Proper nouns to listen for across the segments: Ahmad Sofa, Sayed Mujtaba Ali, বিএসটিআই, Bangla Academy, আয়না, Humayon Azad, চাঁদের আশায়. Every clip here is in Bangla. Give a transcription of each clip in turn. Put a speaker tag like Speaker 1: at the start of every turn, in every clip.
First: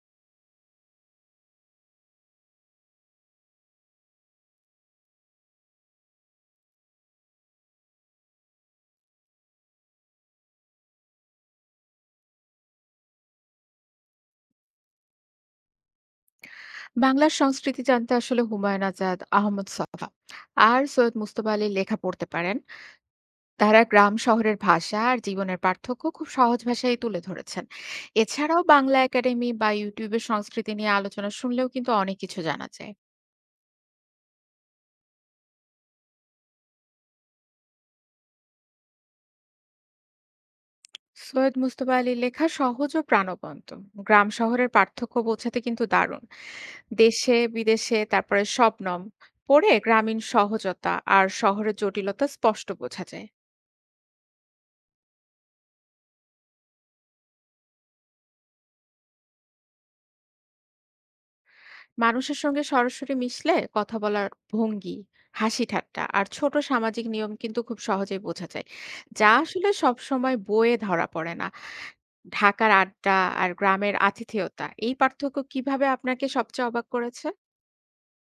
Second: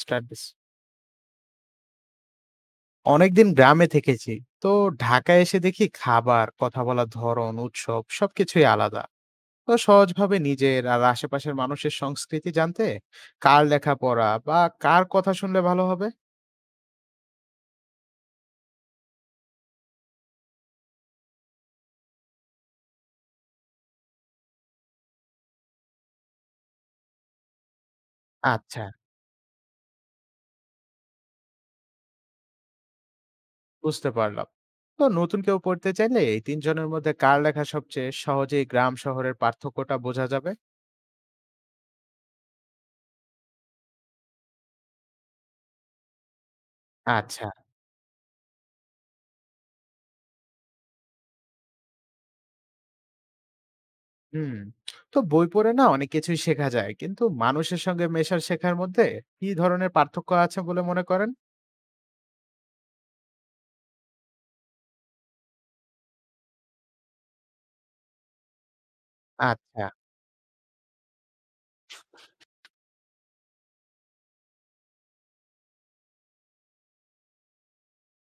Speaker 1: Start this. অনেকদিন গ্রামে থেকেছি তো ঢাকায় এসে দেখি খাবার কথা বলার ধরন উৎসব সবকিছুই আলাদা। তো সহজভাবে নিজের আর আশেপাশের মানুষের সংস্কৃতি জানতে কার লেখাপড়া বা কার কথা শুনলে ভালো হবে?
Speaker 2: বাংলার সংস্কৃতি জানতে আসলে হুমায়ুন আজাদ, আহমদ ছফা আর সৈয়দ মুজতবা আলীর লেখা পড়তে পারেন। তারা গ্রাম শহরের ভাষা আর জীবনের পার্থক্য খুব সহজ ভাষায় তুলে ধরেছেন। এছাড়াও
Speaker 1: আচ্ছা,
Speaker 2: বাংলা একাডেমি বা ইউটিউবে সংস্কৃতি নিয়ে আলোচনা শুনলেও কিন্তু অনেক কিছু জানা যায়।
Speaker 1: বুঝতে পারলাম। তো নতুন কেউ পড়তে চাইলে এই তিনজনের মধ্যে কার লেখা সবচেয়ে সহজেই গ্রাম শহরের পার্থক্যটা বোঝা যাবে?
Speaker 2: সৈয়দ মুজতবা আলীর লেখা সহজ ও প্রাণবন্ত। গ্রাম শহরের পার্থক্য বোঝাতে কিন্তু দারুণ। দেশে
Speaker 1: আচ্ছা।
Speaker 2: বিদেশে তারপরে শবনম পড়ে গ্রামীণ সহজতা আর শহরের জটিলতা স্পষ্ট বোঝা যায়।
Speaker 1: হুম। তো বই পড়ে না অনেক কিছুই শেখা যায়, কিন্তু মানুষের সঙ্গে মেশার শেখার মধ্যে কি ধরনের পার্থক্য আছে বলে মনে করেন?
Speaker 2: মানুষের সঙ্গে সরাসরি মিশলে কথা বলার ভঙ্গি, হাসি ঠাট্টা আর ছোট সামাজিক নিয়ম কিন্তু খুব সহজেই বোঝা যায়। যা আসলে
Speaker 1: আচ্ছা।
Speaker 2: সবসময় বইয়ে ধরা পড়ে না। ঢাকার আড্ডা আর গ্রামের আতিথেয়তা এই পার্থক্য কিভাবে আপনাকে সবচেয়ে অবাক করেছে?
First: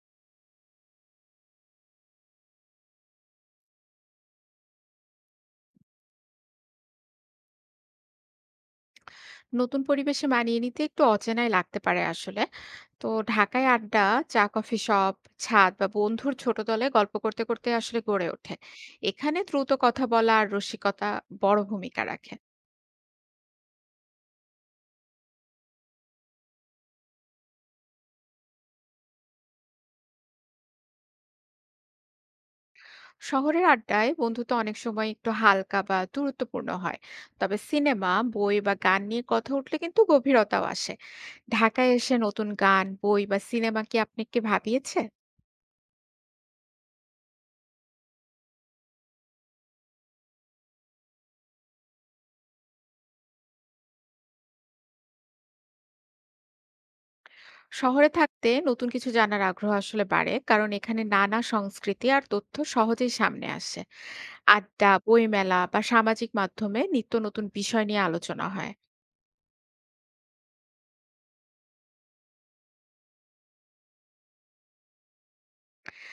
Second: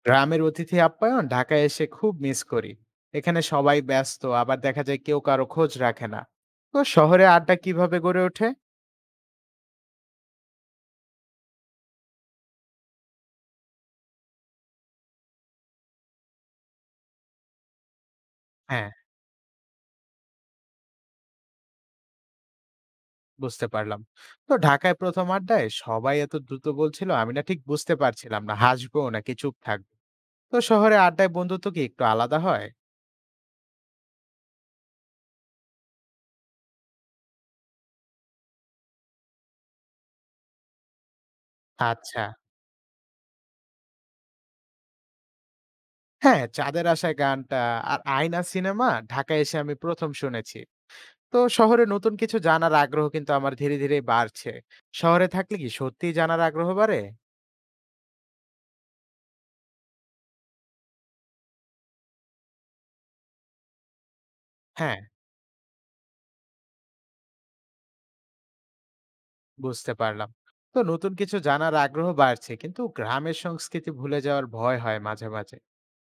Speaker 1: গ্রামের অতিথি আপ্যায়ন ঢাকায় এসে খুব মিস করি। এখানে সবাই ব্যস্ত, আবার দেখা যায় কেউ কারো খোঁজ রাখে না। তো শহরে আড্ডা কিভাবে গড়ে ওঠে?
Speaker 2: নতুন পরিবেশে মানিয়ে নিতে একটু অচেনাই লাগতে পারে আসলে। তো ঢাকায় আড্ডা, চা কফি শপ, ছাদ বা বন্ধুর ছোট দলে গল্প করতে আসলে গড়ে ওঠে।
Speaker 1: হ্যাঁ,
Speaker 2: এখানে দ্রুত কথা বলা আর রসিকতা বড় ভূমিকা রাখে।
Speaker 1: বুঝতে পারলাম। তো ঢাকায় ১ম আড্ডায় সবাই এত দ্রুত বলছিল, আমি না ঠিক বুঝতে পারছিলাম না হাসবো নাকি চুপ থাকবো। তো শহরে আড্ডায় বন্ধুত্ব কি একটু আলাদা হয়?
Speaker 2: শহরের আড্ডায় বন্ধুত্ব অনেক সময় একটু হালকা বা দূরত্বপূর্ণ হয়, তবে সিনেমা বই বা গান নিয়ে কথা উঠলে কিন্তু গভীরতাও আসে। ঢাকায় এসে
Speaker 1: আচ্ছা।
Speaker 2: নতুন গান বই বা সিনেমা কি আপনাকে ভাবিয়েছে?
Speaker 1: হ্যাঁ, চাঁদের আশায় গানটা আর আয়না সিনেমা ঢাকায় এসে আমি ১ম শুনেছি। তো শহরে নতুন কিছু জানার আগ্রহ কিন্তু আমার ধীরে ধীরে বাড়ছে। শহরে থাকলে কি সত্যিই জানার আগ্রহ বাড়ে?
Speaker 2: শহরে থাকতে নতুন কিছু জানার আগ্রহ আসলে বাড়ে, কারণ এখানে নানা সংস্কৃতি আর তথ্য সহজেই সামনে আসে। আড্ডা
Speaker 1: হ্যাঁ,
Speaker 2: বইমেলা বা সামাজিক মাধ্যমে নিত্য নতুন বিষয় নিয়ে আলোচনা হয়।
Speaker 1: বুঝতে পারলাম। তো নতুন কিছু জানার আগ্রহ বাড়ছে, কিন্তু গ্রামের সংস্কৃতি ভুলে যাওয়ার ভয় হয় মাঝে মাঝে।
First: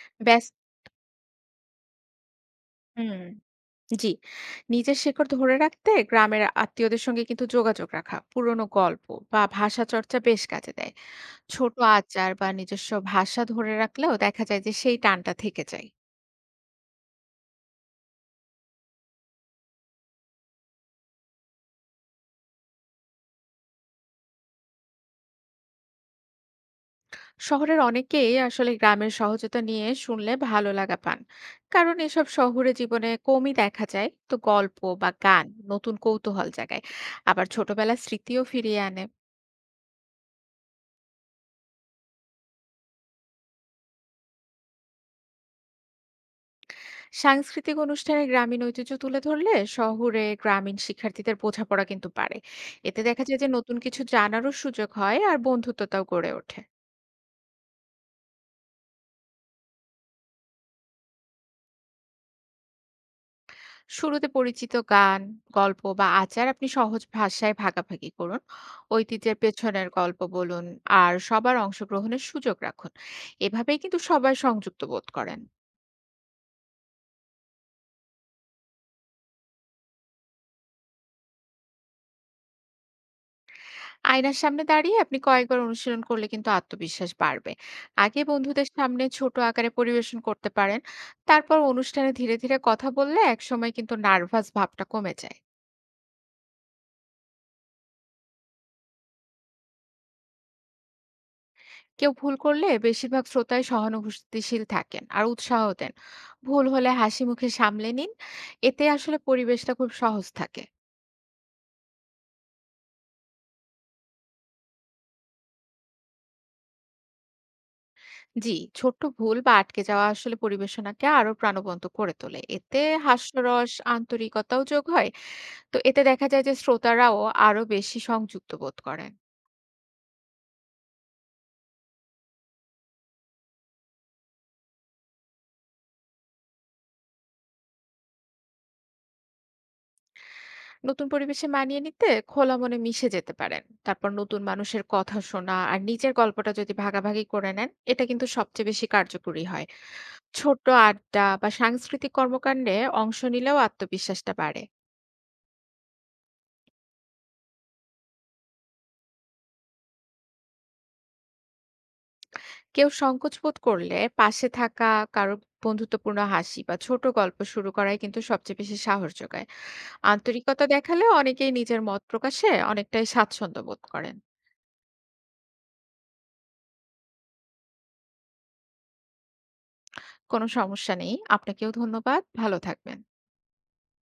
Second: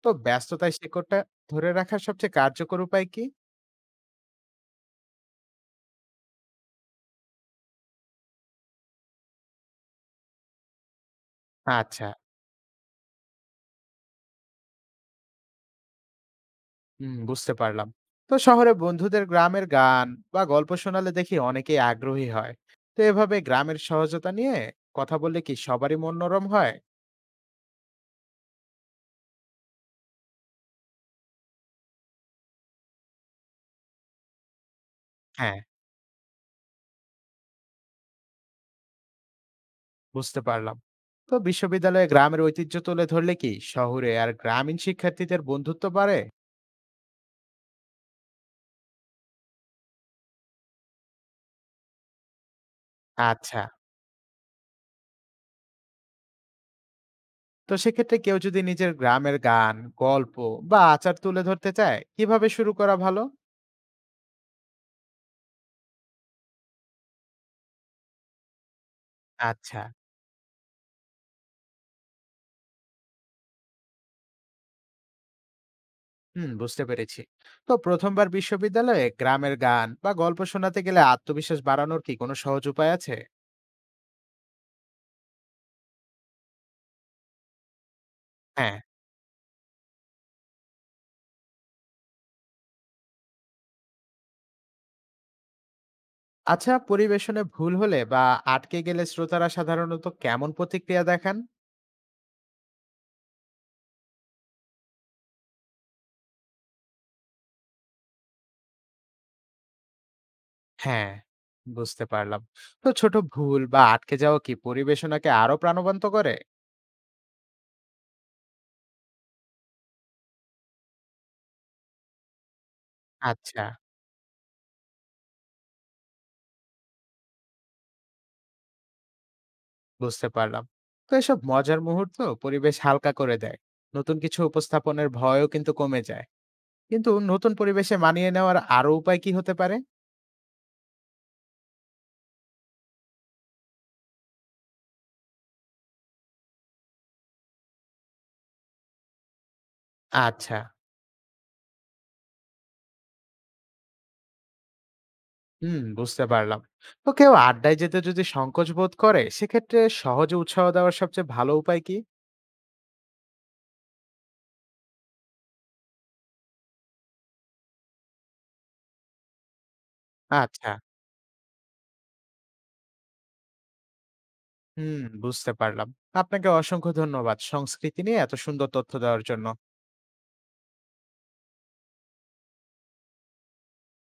Speaker 1: তো
Speaker 2: ব্যস্ত
Speaker 1: ব্যস্ততায় শিকড়টা ধরে রাখার সবচেয়ে কার্যকর উপায়
Speaker 2: হুম।
Speaker 1: কি?
Speaker 2: জি। নিজের শেকড় ধরে রাখতে গ্রামের আত্মীয়দের সঙ্গে কিন্তু যোগাযোগ রাখা, পুরনো গল্প বা ভাষা চর্চা বেশ কাজে দেয়। ছোট
Speaker 1: আচ্ছা,
Speaker 2: আচার বা নিজস্ব ভাষা ধরে রাখলেও দেখা যায় যে সেই টানটা থেকে যায়।
Speaker 1: হুম, বুঝতে পারলাম। তো শহরে বন্ধুদের গ্রামের গান বা গল্প শোনালে দেখি অনেকেই আগ্রহী হয়। তো এভাবে গ্রামের সহজতা নিয়ে কথা বললে কি সবারই মনোরম হয়?
Speaker 2: শহরের অনেকেই আসলে গ্রামের সহজতা নিয়ে শুনলে ভালো লাগা পান, কারণ এসব শহুরে জীবনে কমই দেখা যায়। তো গল্প বা গান
Speaker 1: হ্যাঁ,
Speaker 2: নতুন কৌতূহল জাগায়, আবার ছোটবেলার স্মৃতিও ফিরিয়ে আনে।
Speaker 1: বুঝতে পারলাম। তো বিশ্ববিদ্যালয়ে গ্রামের ঐতিহ্য তুলে ধরলে কি শহরে আর গ্রামীণ শিক্ষার্থীদের বন্ধুত্ব বাড়ে?
Speaker 2: সাংস্কৃতিক অনুষ্ঠানে গ্রামীণ ঐতিহ্য তুলে ধরলে শহুরে গ্রামীণ শিক্ষার্থীদের বোঝাপড়া কিন্তু বাড়ে। এতে দেখা যায় যে
Speaker 1: আচ্ছা।
Speaker 2: নতুন কিছু জানারও সুযোগ হয় আর বন্ধুত্বটাও গড়ে ওঠে।
Speaker 1: তো সেক্ষেত্রে কেউ যদি নিজের গ্রামের গান, গল্প বা আচার তুলে ধরতে চায়, কিভাবে শুরু করা ভালো?
Speaker 2: শুরুতে পরিচিত গান, গল্প বা আচার আপনি সহজ ভাষায় ভাগাভাগি করুন। ঐতিহ্যের
Speaker 1: আচ্ছা,
Speaker 2: পেছনের গল্প বলুন আর সবার অংশগ্রহণের সুযোগ রাখুন। এভাবেই কিন্তু সবাই সংযুক্ত বোধ করেন।
Speaker 1: হুম, বুঝতে পেরেছি। তো প্রথমবার বিশ্ববিদ্যালয়ে গ্রামের গান বা গল্প শোনাতে গেলে আত্মবিশ্বাস বাড়ানোর কি কোনো সহজ উপায় আছে?
Speaker 2: আয়নার সামনে দাঁড়িয়ে আপনি কয়েকবার অনুশীলন করলে কিন্তু আত্মবিশ্বাস বাড়বে। আগে বন্ধুদের
Speaker 1: হ্যাঁ।
Speaker 2: সামনে ছোট আকারে পরিবেশন করতে পারেন। তারপর অনুষ্ঠানে ধীরে কথা বললে একসময় কিন্তু নার্ভাস ভাবটা কমে যায়।
Speaker 1: আচ্ছা, পরিবেশনে ভুল হলে বা আটকে গেলে শ্রোতারা সাধারণত কেমন প্রতিক্রিয়া দেখান?
Speaker 2: কেউ ভুল করলে বেশিরভাগ শ্রোতাই সহানুভূতিশীল থাকেন আর উৎসাহ দেন। ভুল হলে হাসি মুখে সামলে নিন। এতে আসলে পরিবেশটা খুব সহজ থাকে।
Speaker 1: হ্যাঁ, বুঝতে পারলাম। তো ছোট ভুল বা আটকে যাওয়া কি পরিবেশনাকে আরো প্রাণবন্ত করে?
Speaker 2: জি, ছোট্ট ভুল বা আটকে যাওয়া আসলে পরিবেশনাকে আরো প্রাণবন্ত করে তোলে। এতে
Speaker 1: আচ্ছা,
Speaker 2: হাস্যরস, আন্তরিকতাও যোগ হয়। তো এতে দেখা যায় যে শ্রোতারাও আরো বেশি সংযুক্ত বোধ করেন।
Speaker 1: বুঝতে পারলাম। তো এসব মজার মুহূর্ত পরিবেশ হালকা করে দেয়। নতুন কিছু উপস্থাপনের ভয়ও কিন্তু কমে যায়। কিন্তু নতুন পরিবেশে মানিয়ে নেওয়ার আরো উপায় কি হতে পারে?
Speaker 2: নতুন পরিবেশে মানিয়ে নিতে খোলা মনে মিশে যেতে পারেন। তারপর নতুন মানুষের কথা শোনা আর নিজের গল্পটা যদি ভাগাভাগি করে নেন, এটা কিন্তু সবচেয়ে বেশি কার্যকরী হয়।
Speaker 1: আচ্ছা,
Speaker 2: ছোট্ট আড্ডা বা সাংস্কৃতিক কর্মকাণ্ডে অংশ নিলেও আত্মবিশ্বাসটা বাড়ে।
Speaker 1: হুম, বুঝতে পারলাম। তো কেউ আড্ডায় যেতে যদি সংকোচ বোধ করে, সেক্ষেত্রে সহজে উৎসাহ দেওয়ার সবচেয়ে ভালো উপায় কি?
Speaker 2: কেউ সংকোচ বোধ করলে পাশে থাকা কারো বন্ধুত্বপূর্ণ হাসি বা ছোট গল্প শুরু করাই কিন্তু সবচেয়ে বেশি সাহস যোগায়। আন্তরিকতা
Speaker 1: আচ্ছা,
Speaker 2: দেখালে অনেকেই নিজের মত প্রকাশে অনেকটাই স্বাচ্ছন্দ্য বোধ করেন।
Speaker 1: হুম, বুঝতে পারলাম। আপনাকে অসংখ্য ধন্যবাদ সংস্কৃতি নিয়ে এত সুন্দর তথ্য দেওয়ার জন্য।
Speaker 2: কোনো সমস্যা নেই। আপনাকেও ধন্যবাদ। ভালো থাকবেন।